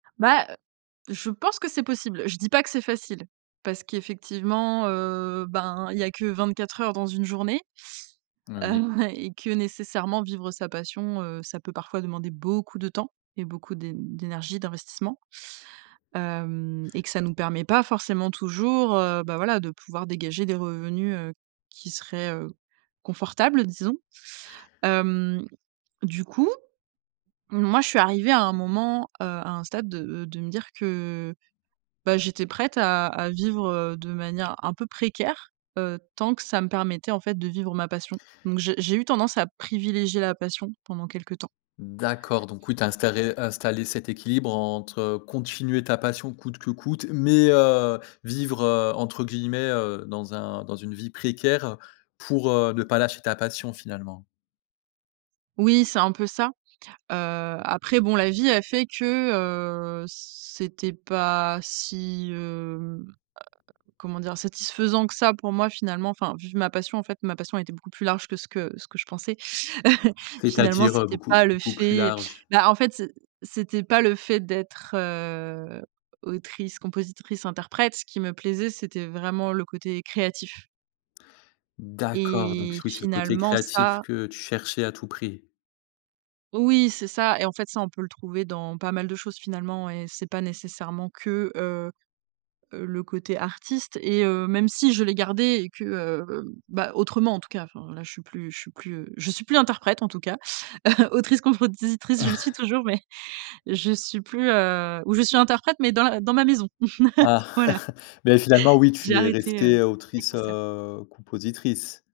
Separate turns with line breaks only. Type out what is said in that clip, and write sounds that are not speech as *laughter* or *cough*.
Bah heu, je pense que c'est possible. Je dis pas que c'est facile, parce qu'effectivement, heu, ben il y a que 24 heures dans une journée. Heu,
Oui.
ouais, et que nécessairement vivre sa passion, heu, ça peut parfois demander beaucoup de temps et beaucoup d'é d'énergie, d'investissement. Hem, et que ça nous permet pas forcément toujours, heu, ben voila, de pouvoir dégager des revenus, heu, qui seraient, heu, confortables disons. Hem, du coup, moi je suis arrivée à un moment, heu, à un stade de de me dire que bah, j'étais prête à à vivre, heu, de manière un peu précaire, heu, tant que ça me permettait en fait de vivre ma passion. Donc j'ai j'ai eu tendance à privilégier la passion pendant quelque temps.
D'accord. Donc oui, tu as installé- installé cet équilibre, entre, heu, continuer ta passion coûte que coûte, mais, heu, vivre, heu, entre guillemets, heu, dans un «dans une vie précaire», pour, heu, ne pas lâcher ta passion finalement.
Oui, c'est un peu ça. Heu, après bon la vie a fait que, heu, c'était pas si, hem, heu, comment dire? Satisfaisant que ça, pour moi, finalement, enfin, vivre ma passion en fait ma passion était beaucoup plus large que ce que ce que je pensais. *chuckles* Finalement
C'est-à-dire, heu,
c'était
beaucoup
pas le
beaucoup plus
fait
large?
bah en fait c'é c'était pas le fait d'être, heu, autrice-compositrice-interprète, ce qui me plaisait c'était vraiment le côté créatif
D'accord. Donc
et
oui, c'est le côté
finalement
créatif
ça
que tu cherchais à tout prix.
Oui c'est ça, et en fait ça on peut le trouver dans pas mal de choses finalement, et c'est pas nécessairement que, heu heu, le côté artiste et heu, même si je l'ai gardé et que, heu heu, ben autrement en tout cas, enfin là je suis plus je suis plus, heu, je suis plus interprète en tout cas. *chuckles* Autrice-compositrice, je le suis toujours, mais,
*chuckles*
je suis plus, heu, ou je suis interprète, mais dans la dans ma maison. *chuckles*
Ah,
Voilà,
*chuckles* mais finalement oui
j'ai
tu es
arrêté, heu,
restée, heu,
mes
autrice,
concerts.
heu, compositrice.